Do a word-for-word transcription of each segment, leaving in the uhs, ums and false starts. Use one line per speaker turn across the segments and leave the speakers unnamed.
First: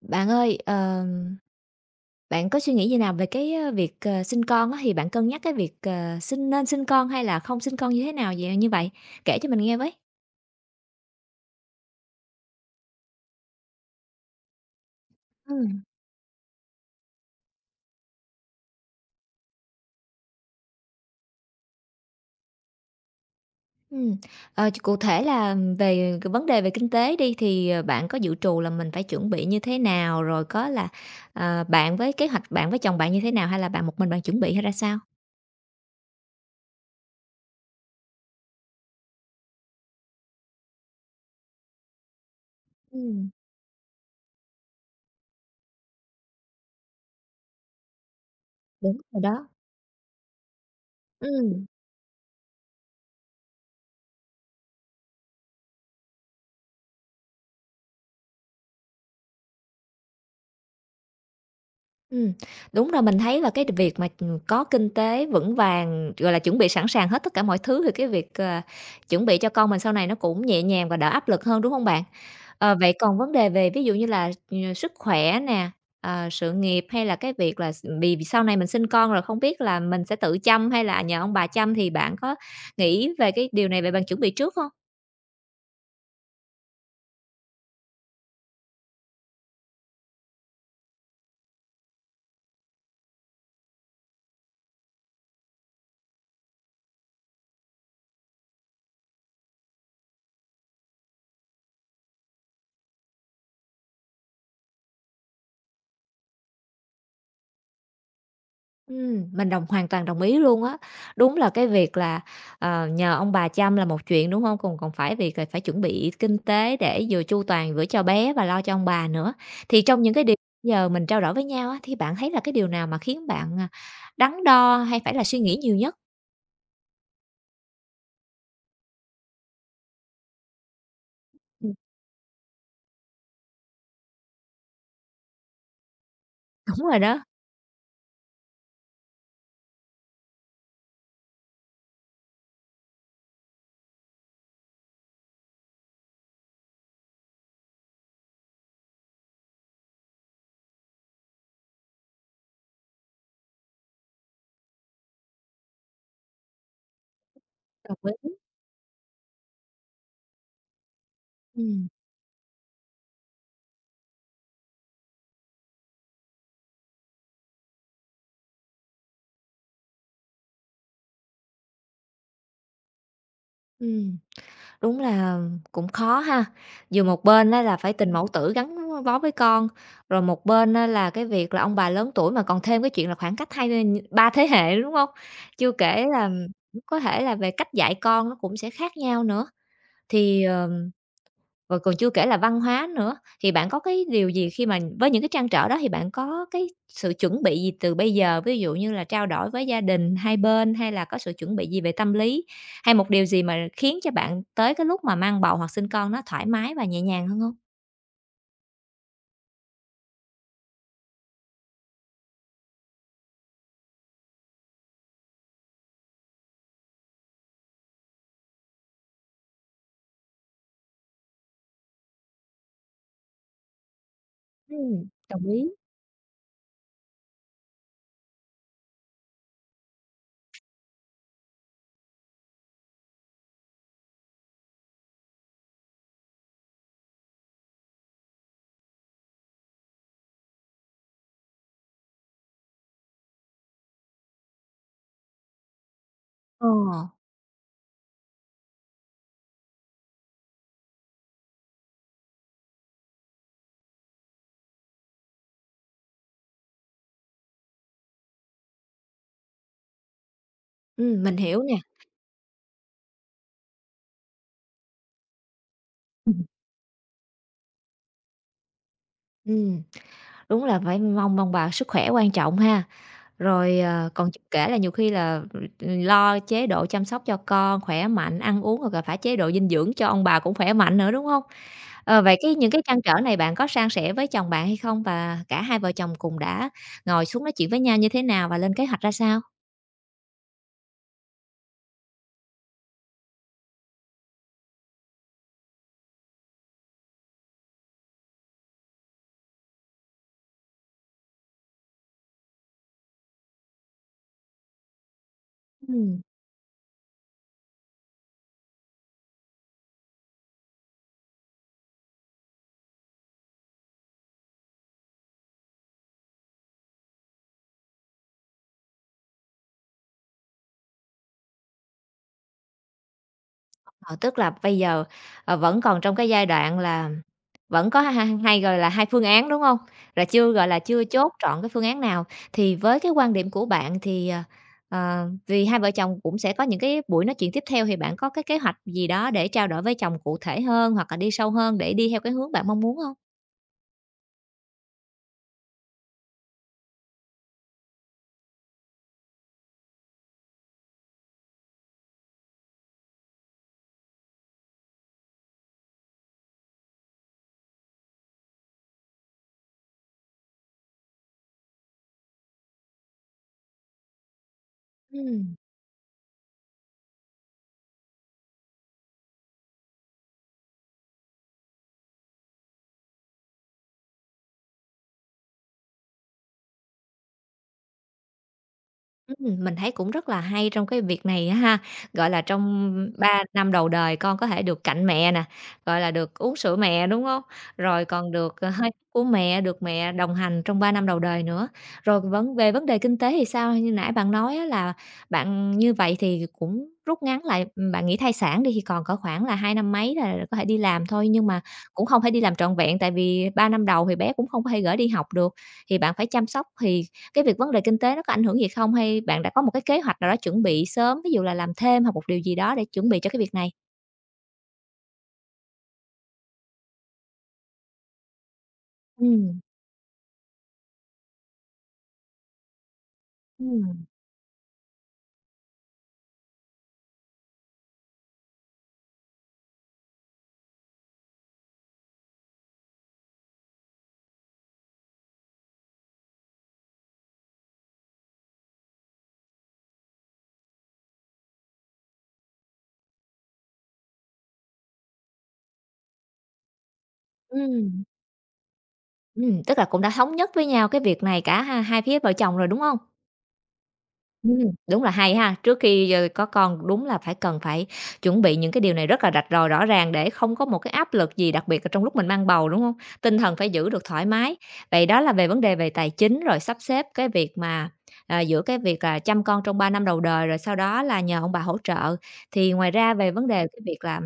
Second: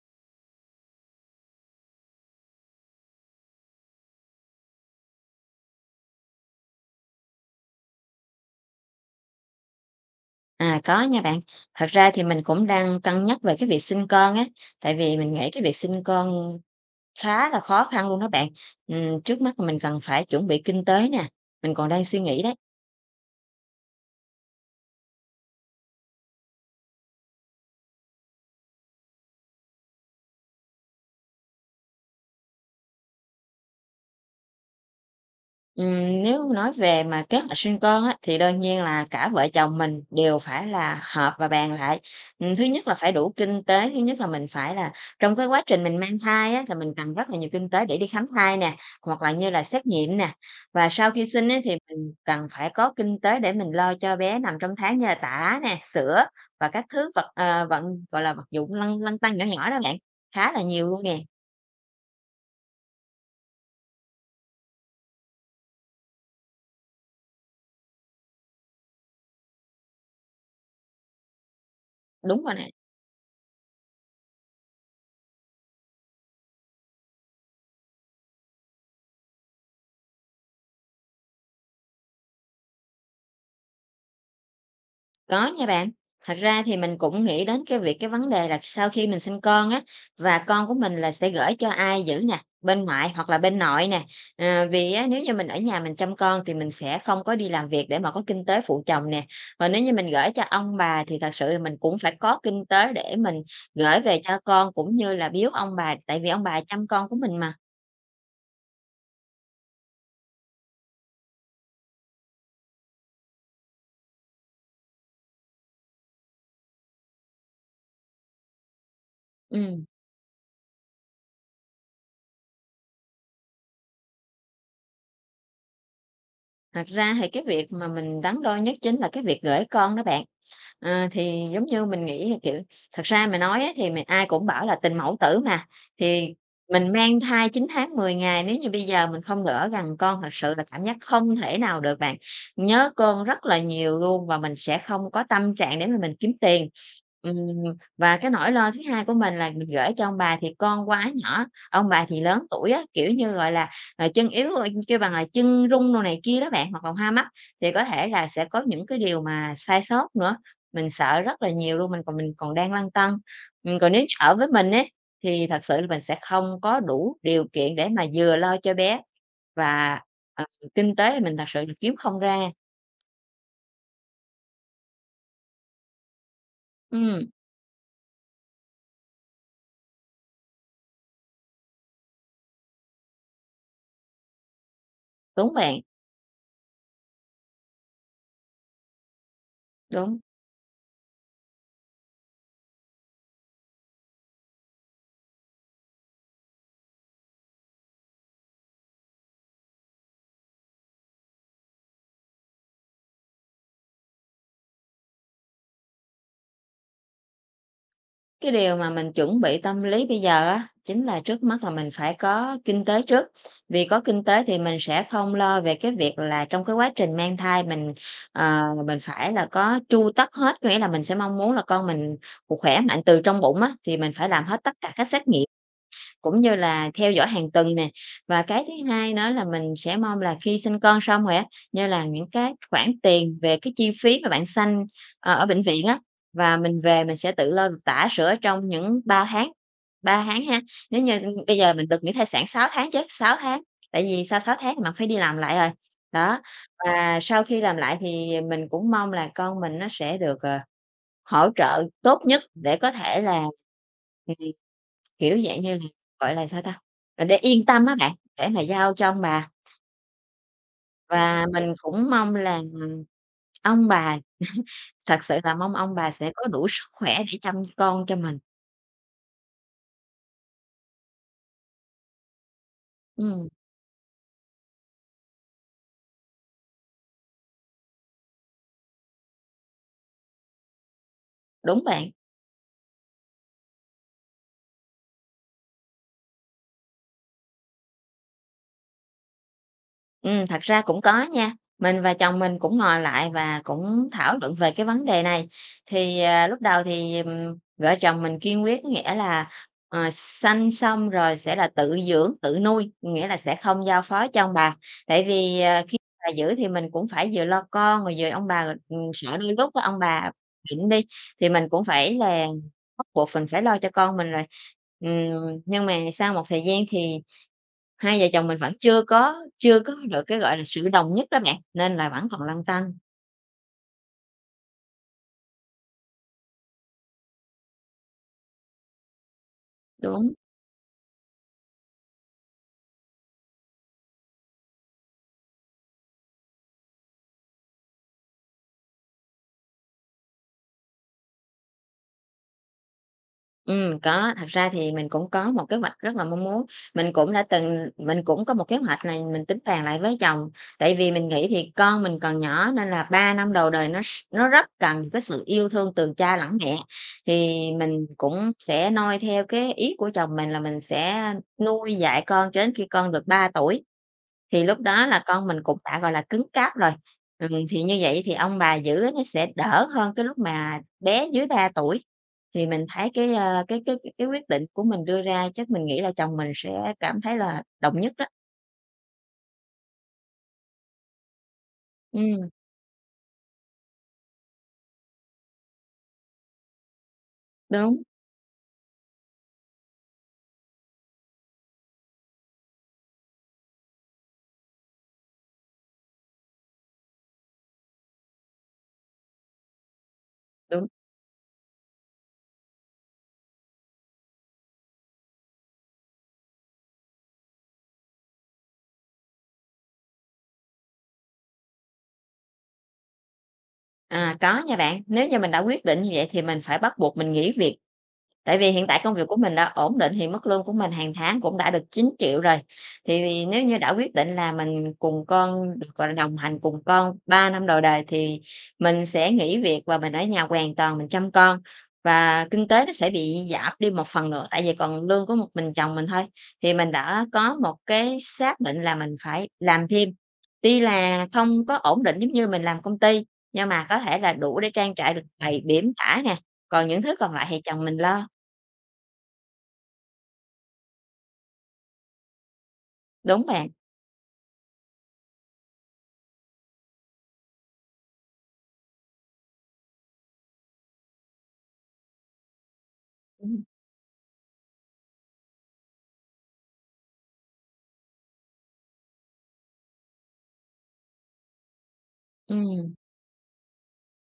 Bạn ơi, ờ, bạn có suy nghĩ như nào về cái, ơ, việc, ờ, sinh con á? Thì bạn cân nhắc cái việc, ờ, sinh nên sinh con hay là không sinh con như thế nào vậy như vậy? Kể cho mình nghe với.
À, có nha bạn. Thật ra thì mình cũng đang cân nhắc về cái việc sinh con á, tại vì mình nghĩ cái việc
Ừm.
sinh con khá là khó khăn luôn đó bạn. Ừm, trước mắt là mình cần phải chuẩn bị kinh tế nè, mình còn đang suy nghĩ đấy.
Ừm, ờ, ch Cụ thể là về cái vấn đề về kinh tế đi, thì, ờ, bạn có dự trù là mình phải chuẩn bị như thế nào? Rồi có là, ờ, Bạn với kế hoạch bạn với chồng bạn như thế nào? Hay là bạn một mình bạn chuẩn bị hay ra sao?
Ừm, nếu nói về mà kế hoạch sinh con á, thì đương nhiên là cả vợ chồng mình đều phải là họp và bàn lại. Ừm, thứ nhất là phải
Ừm,
đủ kinh tế, thứ nhất là mình phải là trong cái quá trình mình mang thai á, là mình cần rất là nhiều kinh tế để đi khám thai nè,
đúng rồi
hoặc là
đó.
như là xét nghiệm nè. Và sau khi sinh á,
Ừm.
thì mình cần phải có kinh tế để mình lo cho bé nằm trong tháng như là tã nè, sữa và các thứ vật ờ, vận gọi là vật dụng lăn lăn tăn nhỏ nhỏ đó bạn, khá là nhiều luôn nè.
Ừm, đúng rồi, mình thấy là cái việc mà, ừ, có kinh tế vững vàng, gọi là, chuẩn bị sẵn sàng hết tất cả mọi thứ thì cái việc, ờ, chuẩn bị cho con mình sau này nó cũng nhẹ nhàng và đỡ áp lực hơn, đúng không bạn?
Đúng rồi nè.
Ờ, vậy còn vấn đề về ví dụ như là, ờ, sức khỏe nè, ờ, sự nghiệp hay là cái việc là s vì vì sau này mình sinh con rồi không biết là mình sẽ tự chăm hay là nhờ ông bà chăm, thì bạn có nghĩ về cái điều này, về bạn chuẩn bị trước không?
Có nha bạn. Thật ra thì mình cũng nghĩ đến cái việc cái vấn đề là sau khi mình sinh con á, và con của mình là sẽ gửi cho ai giữ nè, bên ngoại hoặc là bên nội nè. Ờ, vì á, nếu như mình ở nhà mình chăm con thì mình sẽ không có đi làm việc để mà có kinh tế phụ chồng nè. Và nếu như mình gửi cho ông bà thì thật sự là mình cũng phải có kinh tế để mình gửi về cho con cũng như là biếu ông bà, tại vì ông bà chăm con của mình mà.
Ừm, mình đồng hoàn toàn đồng ý luôn á. Đúng là cái việc là, ờ, nhờ ông bà chăm là một chuyện, đúng không? Còn còn phải việc là phải chuẩn bị kinh tế để vừa chu toàn vừa cho bé và lo cho ông bà nữa. Thì
Ừ.
trong những cái điều giờ mình trao đổi với nhau á, thì bạn thấy là cái điều nào mà khiến bạn, à, đắn đo hay phải là suy nghĩ nhiều nhất?
Thật ra thì cái việc mà mình đắn đo nhất chính là cái việc gửi con đó bạn. Ờ, thì giống
Ừm,
như mình nghĩ, kiểu, thật ra mà nói á thì mình ai cũng bảo là tình mẫu tử mà, thì
đúng
mình
rồi
mang
đó,
thai chín tháng mười ngày nếu như bây giờ mình không gỡ gằn con thật sự là cảm giác không thể nào được bạn. Nhớ con rất là nhiều luôn và mình sẽ không có tâm trạng để mà mình kiếm tiền. Ừm, và cái nỗi lo thứ hai của mình là mình gửi cho ông bà thì con quá nhỏ, ông bà thì lớn tuổi á, kiểu như, gọi là, ờ, chân yếu, ơ, kêu bằng là chân rung đồ này kia đó bạn, hoặc là hoa mắt thì có
đồng
thể là
ý.
sẽ có những cái điều mà sai sót nữa. Mình sợ rất là nhiều
Ừm,
luôn, mình còn mình còn đang lăn tăn. Ừm, còn nếu như ở với mình ấy, thì thật sự là mình sẽ không có đủ điều kiện để mà vừa lo cho bé và, ờ, kinh tế thì mình thật sự là kiếm không ra.
ừm. Đúng là cũng khó ha. Vừa một
Ừm,
bên á là phải tình mẫu tử gắn bó với con, rồi một bên á là cái việc là ông bà lớn tuổi mà còn thêm cái chuyện là khoảng cách hai ba thế hệ nữa, đúng không?
đúng
Chưa
bạn,
kể là có thể là về cách dạy con nó cũng sẽ khác nhau nữa.
đúng.
Thì, ờ rồi còn chưa kể là văn hóa nữa, thì bạn có cái điều gì, khi mà với những cái trăn trở đó thì bạn có cái sự chuẩn bị gì từ bây giờ? Ví dụ như là trao đổi với gia đình hai bên, hay là có sự chuẩn bị gì về tâm lý? Hay một điều gì mà khiến cho bạn tới cái lúc mà mang bầu hoặc sinh con nó thoải mái và nhẹ nhàng hơn không?
Cái điều mà mình chuẩn bị tâm lý bây giờ á, chính là trước mắt là mình phải có kinh tế trước. Vì có kinh tế thì mình sẽ không lo về cái việc là trong cái quá trình mang thai mình, ờ, mình phải là có tru tất hết, có nghĩa là mình sẽ mong muốn là con mình khỏe mạnh từ trong bụng á, thì mình phải làm hết tất cả
Ừm,
các xét nghiệm.
đồng ý.
Cũng như là theo dõi hàng tuần nè, và cái thứ hai nữa là mình sẽ mong là khi sinh con xong rồi á, như là những cái khoản tiền về cái chi phí mà bạn sanh, ờ, ở bệnh viện á, và mình về mình sẽ tự lo được tã sửa trong những ba tháng, ba tháng ha. Nếu như bây giờ mình được nghỉ thai sản sáu tháng chứ, sáu tháng, tại vì sau sáu tháng thì mình phải đi làm lại rồi. Đó,
Ờ,
và sau khi làm lại thì mình cũng mong là con mình nó sẽ được, ờ, hỗ trợ tốt nhất để có thể là kiểu, dạng như là, gọi là, sao ta, là để yên tâm á bạn, để mà giao cho ông bà.
ừm, mình
Và
hiểu
mình
nè.
cũng mong là, ừm, ông bà thật sự là mong ông bà sẽ
Ừm.
có đủ sức khỏe để chăm con cho mình.
Đúng là phải mong mong bà sức khỏe quan trọng ha.
Ừm,
Rồi, ờ, còn chưa kể là nhiều khi là, ừ, lo chế độ chăm sóc cho con khỏe mạnh, ăn uống, hoặc là phải chế độ dinh dưỡng cho ông bà cũng khỏe mạnh nữa, đúng không?
đúng bạn.
Ờ, vậy cái những cái trăn trở này bạn có san sẻ với chồng bạn hay không? Và cả hai vợ chồng cùng đã ngồi xuống nói chuyện với nhau như thế nào và lên kế hoạch ra sao?
Ừm, thật ra cũng có nha. Mình và chồng mình cũng ngồi lại và cũng thảo luận về cái vấn đề này. Thì, à, lúc đầu thì, ừm, vợ chồng mình kiên quyết, nghĩa là, ờ, sanh xong rồi sẽ là tự dưỡng, tự nuôi, nghĩa là sẽ không giao phó cho ông bà. Tại vì, à, khi
Ừm,
bà giữ thì mình cũng phải vừa lo con rồi vừa ông bà, ừm, sợ đôi lúc á ông bà bệnh đi, thì mình cũng phải là bắt buộc mình phải lo cho con mình rồi. Ừm, nhưng mà sau một thời gian thì Hai vợ chồng mình vẫn chưa có chưa có được cái, gọi là, sự đồng nhất đó bạn, nên là vẫn còn lăn tăn.
ờ, tức là bây giờ, ờ, vẫn còn trong cái giai đoạn là vẫn có hai hai, gọi là, hai phương án, đúng không? Rồi
Đúng,
chưa, gọi là, chưa chốt trọn cái phương án nào. Thì với cái quan điểm của bạn thì, ờ, ờ, vì hai vợ chồng cũng sẽ có những cái buổi nói chuyện tiếp theo, thì bạn có cái kế hoạch gì đó để trao đổi với chồng cụ thể hơn, hoặc là đi sâu hơn để đi theo cái hướng bạn mong muốn không?
ừm, có, thật ra thì mình cũng có một kế hoạch rất là mong muốn. Mình cũng đã từng mình cũng có một kế hoạch này mình tính bàn lại với chồng, tại vì mình nghĩ thì con mình còn nhỏ nên là ba năm đầu đời nó s nó rất cần cái sự yêu thương từ cha lẫn mẹ. Thì mình cũng sẽ noi theo cái ý của chồng mình là mình sẽ nuôi dạy con cho đến khi con được ba tuổi. Thì lúc đó là con
Ừm.
mình cũng đã, gọi là, cứng cáp rồi, ừm, thì như vậy thì ông bà giữ á nó sẽ đỡ hơn cái lúc mà bé dưới ba tuổi. Thì mình thấy cái, ơ, cái cái cái quyết định của mình đưa ra chắc mình nghĩ là chồng mình sẽ cảm thấy là đồng nhất đó.
Ừm, mình thấy cũng rất là hay trong cái việc này á ha. Gọi là,
Ừm,
trong ba năm đầu đời con có thể được cạnh mẹ nè, gọi là, được uống sữa mẹ, đúng không?
đúng,
Rồi còn được, ờ, hơi của mẹ, được mẹ đồng hành trong ba năm đầu đời nữa. Rồi vấn về vấn đề kinh tế thì sao? Như nãy bạn nói á, là bạn như vậy thì cũng rút ngắn lại, ừm, bạn nghỉ thai sản đi thì còn có khoảng là hai năm mấy là có thể đi
đúng,
làm thôi, nhưng mà cũng không thể đi làm trọn vẹn, tại vì ba năm đầu thì bé cũng không có thể gửi đi học được, thì bạn phải chăm sóc, thì cái việc vấn đề kinh tế nó có ảnh hưởng gì không? Hay bạn đã có một cái kế hoạch nào đó chuẩn bị sớm, ví dụ là làm thêm hoặc một điều gì đó để chuẩn bị cho cái việc này?
à, có nha bạn, nếu như mình đã quyết định như vậy thì mình phải bắt buộc mình nghỉ việc. Tại vì hiện tại công việc của mình
Ừm,
đã ổn định thì mức lương của mình hàng tháng cũng đã được chín triệu rồi. Thì nếu như đã
ừm,
quyết định là mình cùng con được, gọi là, đồng hành cùng con ba năm đầu đời thì mình sẽ nghỉ việc và mình ở nhà hoàn toàn mình chăm con. Và kinh tế nó sẽ bị giảm đi một phần nữa, tại vì còn lương của một mình chồng mình thôi. Thì mình đã có một cái xác định là mình phải làm thêm, tuy là không có ổn định giống như mình làm công ty, nhưng mà có thể là đủ để trang trải được đầy bỉm cả nè, còn những thứ còn lại thì chồng mình
ừm,
lo.
ừm, tức là cũng đã thống nhất với nhau cái việc này cả ha, hai phía vợ chồng rồi, đúng không?
Đúng bạn.
Ừm, đúng là hay ha. Trước khi, ơ, có con đúng là phải cần phải chuẩn bị những cái điều này rất là rạch ròi, rõ ràng, để không có một cái áp lực gì, đặc biệt là trong lúc mình mang bầu, đúng không? Tinh thần
Ừm,
phải giữ được thoải mái. Vậy đó là về vấn đề về tài chính, rồi sắp xếp cái việc mà, à, giữa cái việc là chăm con trong ba năm đầu đời, rồi sau đó là nhờ ông bà hỗ trợ. Thì ngoài
ừm,
ra về vấn đề cái việc là,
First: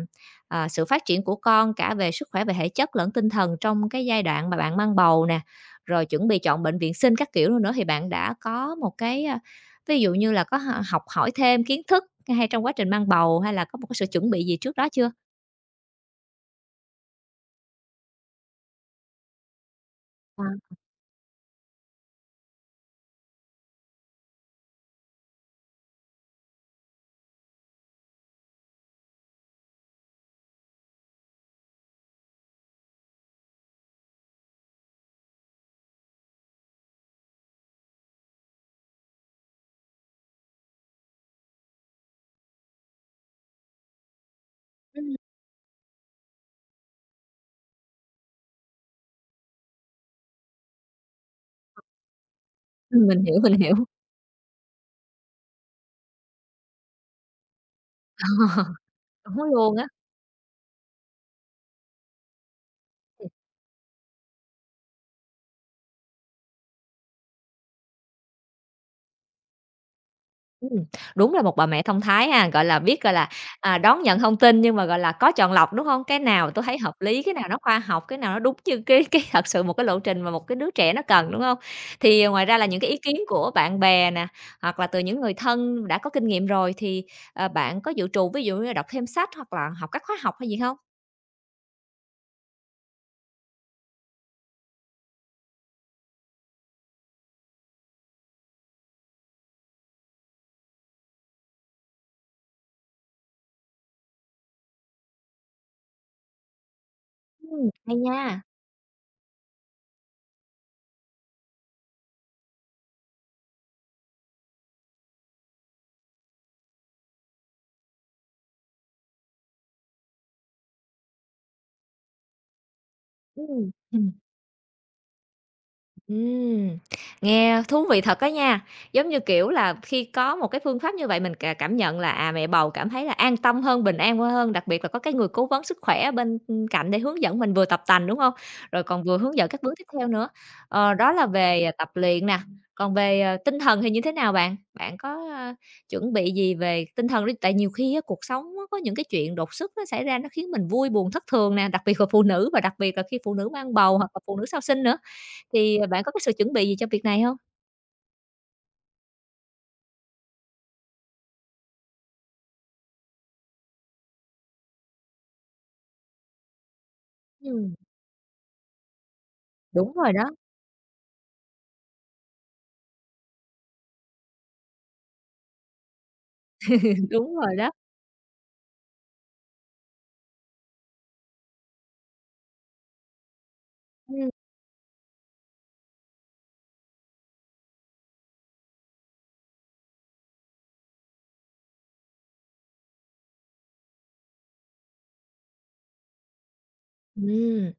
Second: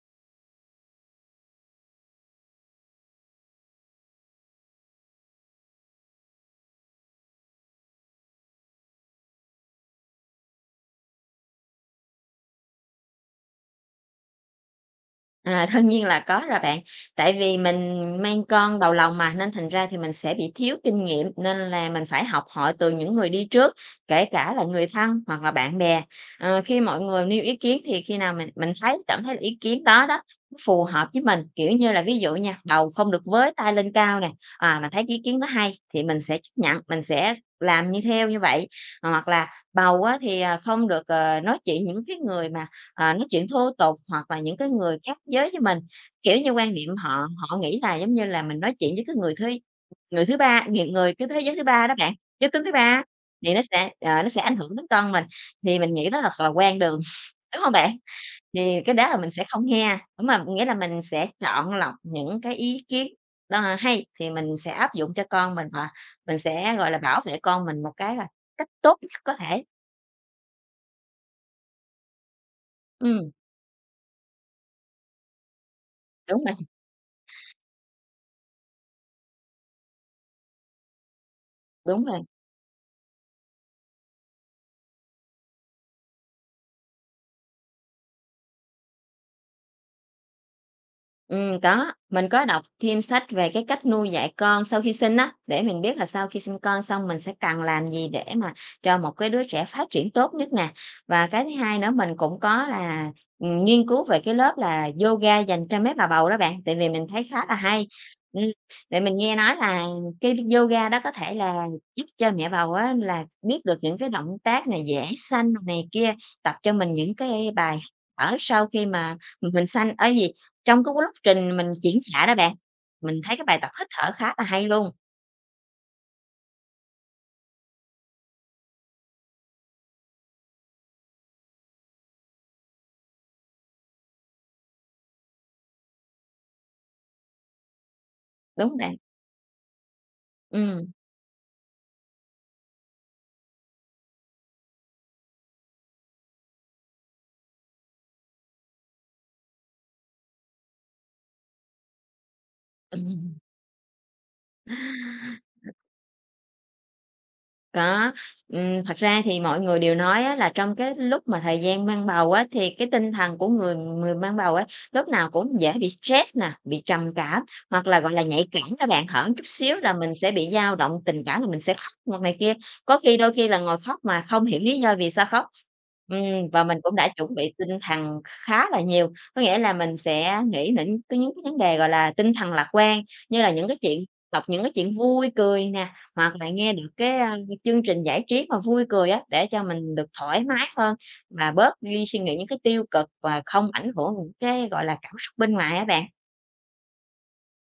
ờ, sự phát triển của con cả về sức khỏe, về thể chất lẫn tinh thần, trong cái giai đoạn mà bạn mang bầu nè, rồi chuẩn bị chọn bệnh viện sinh các kiểu nữa nữa, thì bạn đã có một cái, à, ví dụ như là có h học hỏi thêm kiến thức hay trong quá trình mang bầu, hay là có một cái sự chuẩn bị gì trước đó chưa?
à, Đương nhiên là có rồi bạn. Tại vì mình mang con đầu lòng mà, nên thành ra thì mình sẽ bị
À.
thiếu kinh nghiệm, nên là mình phải học hỏi từ những người đi trước, kể cả là người thân hoặc là bạn bè. Ờ, khi mọi người nêu ý kiến thì khi nào mình mình thấy cảm thấy là ý kiến đó đó, nó phù hợp với mình, kiểu như là, ví dụ nha, đầu không được với tai lên cao nè, à, mình thấy ý kiến đó hay thì mình sẽ chấp nhận, mình sẽ làm như theo như vậy. Ờ, Hoặc là bầu á thì, à, không được, ờ, nói chuyện những cái người mà Ờ, nói chuyện thô tục hoặc là những cái người
Ừm,
khác giới với mình, kiểu như, quan niệm họ họ nghĩ là giống như là mình nói chuyện với cái người thứ người thứ ba, người người cái thế giới thứ ba đó bạn, giới tính thứ ba,
ừm, mình hiểu,
thì
mình
nó
hiểu.
sẽ, ờ, nó sẽ ảnh hưởng đến con mình, thì mình nghĩ đó là là quan đường, đúng không bạn? Thì cái đó là mình
Đúng
sẽ không
luôn á.
nghe, đúng mà nghĩa là mình sẽ chọn lọc những cái ý kiến
Ừm,
đó hay thì mình sẽ áp dụng cho con mình, và mình sẽ, gọi là, bảo vệ con mình một cái là cách tốt nhất có thể.
đúng là một bà mẹ thông thái ha, gọi là, biết, gọi là,
Ừm,
à, đón nhận thông tin nhưng mà, gọi là, có chọn lọc, đúng không? Cái
đúng
nào
rồi,
tôi thấy hợp lý, cái nào nó khoa học, cái nào nó đúng như cái cái thật sự một cái lộ trình mà một cái đứa trẻ nó cần, đúng không?
đúng rồi.
Thì ngoài ra là những cái ý kiến của bạn bè nè, hoặc là từ những người thân đã có kinh nghiệm rồi thì, ờ, bạn có dự trù ví dụ như là đọc thêm sách hoặc là học các khóa học hay gì không?
Ừm, có, mình có đọc thêm sách về cái cách nuôi dạy con sau khi sinh á, để mình biết là sau khi sinh con xong mình sẽ cần làm gì để mà cho một cái đứa trẻ phát triển tốt nhất nè. Và cái thứ hai nữa mình cũng có là, ừm, nghiên cứu về cái lớp là yoga dành cho mấy bà bầu đó bạn, tại vì mình thấy khá là
Ừm,
hay.
hay nha.
Ừm, tại mình nghe nói là cái yoga đó có thể là giúp cho mẹ bầu á là biết được những cái động tác này, dễ sanh này kia, tập cho mình những cái bài thở sau khi mà mình sanh, ở gì trong cái quá trình mình triển khai đó bạn, mình thấy cái bài tập hít thở
Ừm.
khá là hay luôn,
Ừm, nghe thú vị thật đó nha. Giống như, kiểu là, khi có một cái phương pháp như vậy mình cà cảm nhận là, à, mẹ bầu cảm thấy là an tâm hơn, bình an hơn, đặc biệt là có cái người cố vấn sức khỏe ở bên cạnh để hướng dẫn mình vừa tập tành, đúng không?
đúng
Rồi
bạn.
còn vừa hướng dẫn các bước tiếp theo nữa.
Ừm.
Ờ, đó là về, à, tập luyện nè, còn về, ờ, tinh thần thì như thế nào bạn? Bạn có, a, chuẩn bị gì về tinh thần đi? Tại nhiều khi á, cuộc sống á, có những cái chuyện đột xuất nó xảy ra nó khiến mình vui buồn thất thường nè, đặc biệt là phụ nữ, và đặc biệt là khi phụ
Ừm.
nữ mang bầu hoặc là phụ nữ sau sinh nữa. Thì, à, bạn có cái sự chuẩn bị gì cho việc này hông?
Có, ừm, thật ra thì mọi người đều nói á, là trong cái lúc mà thời gian mang bầu á, thì cái tinh thần của người người mang bầu á, lúc nào cũng dễ bị stress nè, bị trầm cảm,
Ừm,
hoặc là, gọi là, nhạy cảm đó bạn, hở chút xíu là
đúng
mình
rồi đó.
sẽ bị dao động tình cảm, là mình sẽ khóc hoặc này kia, có khi đôi khi là ngồi khóc mà không hiểu lý do vì sao khóc. Ừm, và mình cũng đã chuẩn
Đúng
bị
rồi
tinh
đó.
thần khá là nhiều, có nghĩa là mình sẽ nghĩ đến cái những cái vấn đề, gọi là, tinh thần lạc quan, như là những cái chuyện
Ừm,
đọc những cái chuyện vui cười nè, hoặc là nghe được cái, a chương trình giải trí mà vui cười á, để cho mình được thoải mái hơn, mà bớt đi suy nghĩ những cái tiêu cực và không ảnh hưởng những cái, gọi là, cảm xúc bên ngoài á bạn.
ừm,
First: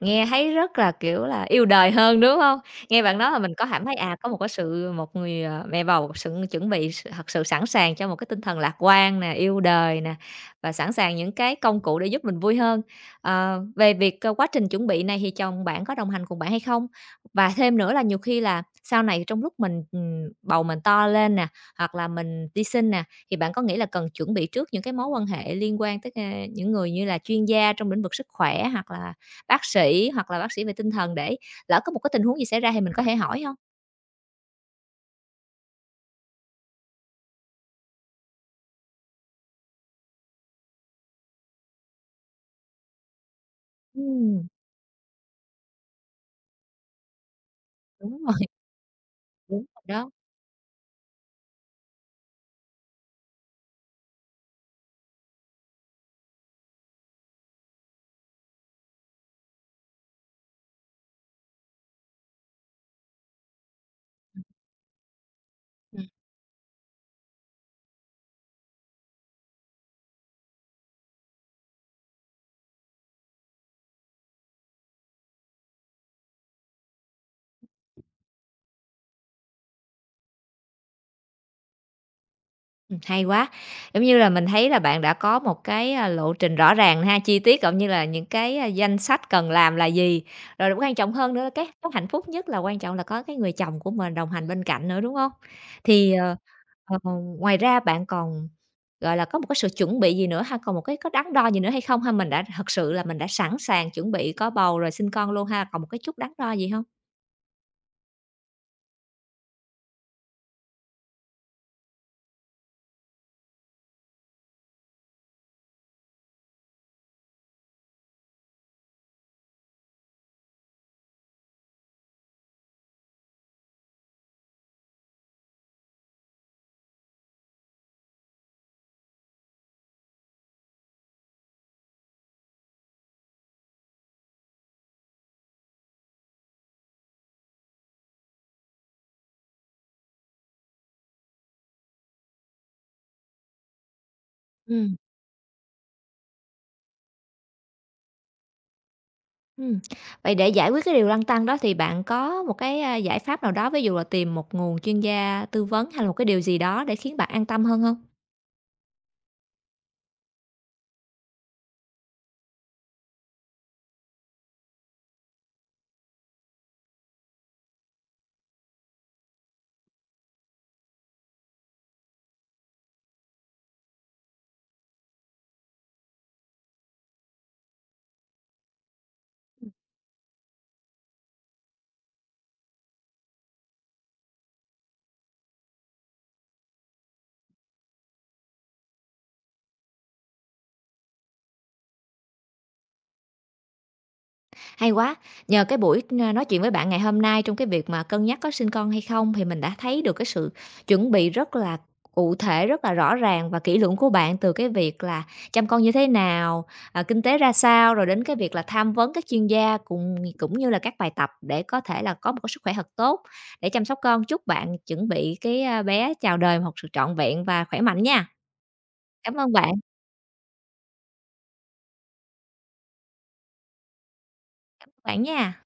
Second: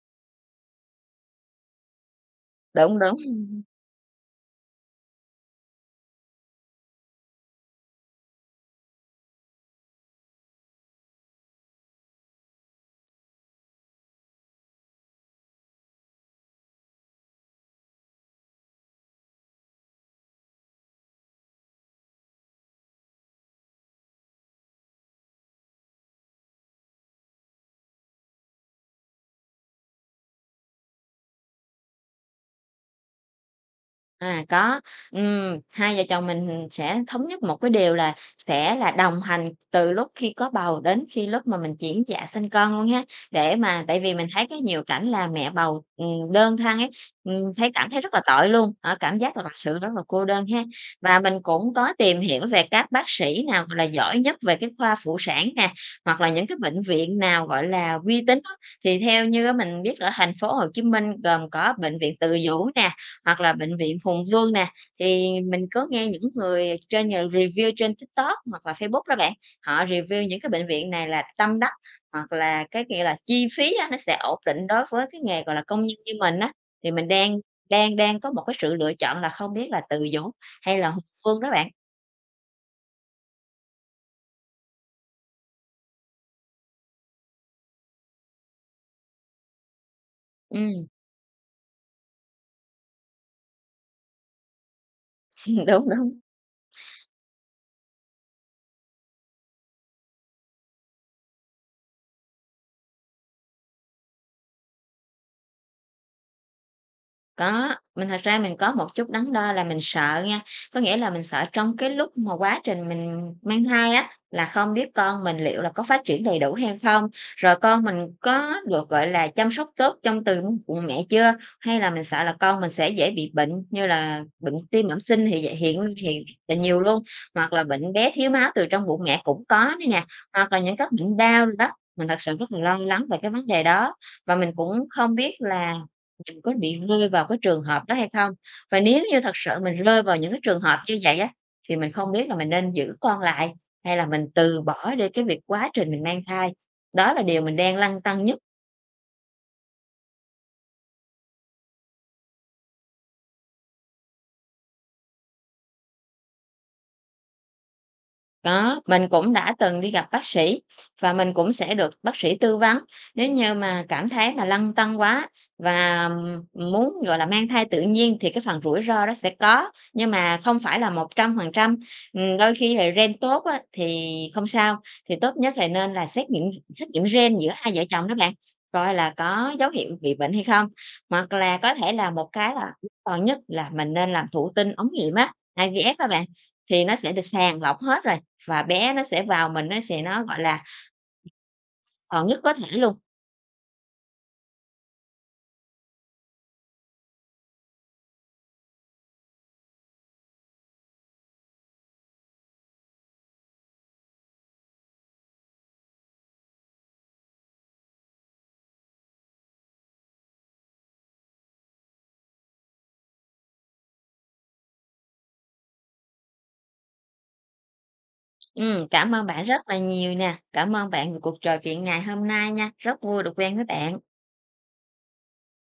nghe thấy rất là, kiểu là, yêu đời hơn, đúng không?
Đúng,
Nghe
đúng.
bạn nói là mình có cảm thấy, à, có một cái sự một người, ờ, mẹ bầu một sự chuẩn bị s thật sự sẵn sàng cho một cái tinh thần lạc quan nè, yêu đời nè, và sẵn sàng những cái công cụ để giúp mình vui hơn. Ờ, về việc, ờ, quá trình chuẩn bị này thì chồng bạn có đồng hành cùng bạn hay không? Và thêm nữa là nhiều khi là sau này trong lúc mình, ừm, bầu mình to lên nè, hoặc là mình đi sinh nè, thì bạn có nghĩ là cần chuẩn bị trước những cái mối quan hệ liên quan tới, ơ, những người như là chuyên gia trong lĩnh vực sức khỏe, hoặc là bác sĩ hoặc là bác sĩ về tinh thần, để lỡ có một cái tình huống gì xảy ra thì mình có thể hỏi hông?
À, có, ừm, hai vợ chồng mình sẽ thống nhất một cái điều là sẽ là đồng hành từ lúc khi có bầu đến khi lúc mà mình chuyển dạ sinh con luôn ha. Để mà tại vì mình thấy
Ừm,
cái nhiều cảnh là mẹ bầu, ừm, đơn thân ấy, ừm, thấy cảm thấy rất là
đúng rồi,
tội luôn, ở cảm giác là thật
đúng
sự
rồi
rất là
đó.
cô đơn ha. Và mình cũng có tìm hiểu về các bác sĩ nào là giỏi nhất về cái khoa phụ sản nè, hoặc là những cái bệnh viện nào, gọi là, uy tín á. Thì theo như á mình biết ở thành phố Hồ Chí Minh gồm có bệnh viện Từ Dũ nè, hoặc là bệnh viện Hùng Vương nè, thì mình có
Ừm,
nghe những người trên nhờ review trên TikTok hoặc là Facebook đó bạn, họ review những cái bệnh viện này là tâm đắc, hoặc là cái nghĩa là chi phí á, nó sẽ ổn định đối với cái nghề, gọi là, công nhân như mình á. Thì mình đang đang đang có một cái sự lựa chọn là không biết là từ Dũng hay là Hùng Vương đó bạn.
ừm, hay quá! Giống như là mình thấy là bạn đã có một cái, a, lộ trình rõ ràng ha, chi tiết cũng như là những cái, a, danh sách cần làm là gì. Rồi
Ừm,
quan trọng hơn nữa là cái cái hạnh phúc nhất là quan trọng là có cái người chồng của mình đồng hành bên cạnh nữa, đúng hông?
đúng,
Thì,
đúng.
ờ Ờ, Ngoài ra bạn còn, gọi là, có một cái sự chuẩn bị gì nữa ha? Còn một cái có đắn đo gì nữa hay không ha? Mình đã thật sự là mình đã sẵn sàng chuẩn bị có bầu rồi sinh con luôn ha, còn một cái chút đắn đo gì hông?
Có, mình thật ra mình có một chút đắn đo là mình sợ nha, có nghĩa là mình sợ trong cái lúc mà quá trình mình mang thai á, là không biết con mình liệu là có phát triển đầy đủ hay không, rồi con mình có được, gọi là, chăm sóc tốt trong từ bụng mẹ chưa, hay là mình sợ là con mình sẽ dễ bị bệnh như là bệnh tim bẩm sinh thì vậy hiện hiện là nhiều luôn, hoặc là bệnh bé thiếu máu từ trong bụng mẹ cũng có nữa nè, hoặc là những các bệnh đau đó. Mình thật sự rất là lo lắng về cái vấn đề đó và mình cũng không biết là mình có bị rơi vào cái trường hợp đó hay không? Và nếu như thật sự mình rơi vào những cái trường hợp như vậy á, thì mình không biết là mình nên giữ con lại hay là mình từ bỏ
Ừm,
đi cái việc quá trình mình mang thai. Đó là điều mình đang lăn tăn nhất.
ừm. Vậy để giải quyết cái điều lăn tăn đó thì bạn có một cái, a, giải pháp nào đó, ví dụ là tìm một nguồn chuyên gia tư vấn hay là một cái điều gì đó để khiến bạn an tâm hơn hông?
Có, mình cũng đã từng đi gặp bác sĩ và mình cũng sẽ được bác sĩ tư vấn nếu như mà cảm thấy mà lăn tăn quá và m- muốn, gọi là, mang thai tự nhiên thì cái phần rủi ro đó sẽ có, nhưng mà không phải là một trăm phần trăm đôi khi thì gen tốt á thì không sao, thì tốt nhất là nên là xét nghiệm xét nghiệm gen giữa hai vợ chồng đó bạn, coi là có dấu hiệu bị bệnh hay không. Hoặc là có thể là một cái là còn nhất là mình nên làm thụ tinh ống nghiệm á, ai vi ép các bạn, thì nó sẽ được sàng lọc hết rồi. Và bé nó sẽ vào mình, nó sẽ nó, gọi là, ờ, nhất có thể luôn.
Hay quá! Nhờ cái buổi n nói chuyện với bạn ngày hôm nay, trong cái việc mà cân nhắc có sinh con hay không, thì mình đã thấy được cái sự chuẩn bị rất là cụ thể, rất là rõ ràng và kỹ lưỡng của bạn, từ cái việc là chăm con như thế nào, à, kinh tế ra sao, rồi đến cái việc là tham vấn các chuyên gia cùng cũng như là các bài tập để có thể là có một cái sức khỏe thật tốt để chăm sóc con. Chúc bạn chuẩn bị cái, a, bé chào đời một sự trọn vẹn và khỏe mạnh nha.
Ừm, cảm ơn
Cảm
bạn
ơn
rất
bạn,
là nhiều nè, cảm ơn bạn về cuộc trò chuyện ngày hôm nay nha, rất vui được quen với bạn.
bạn nha.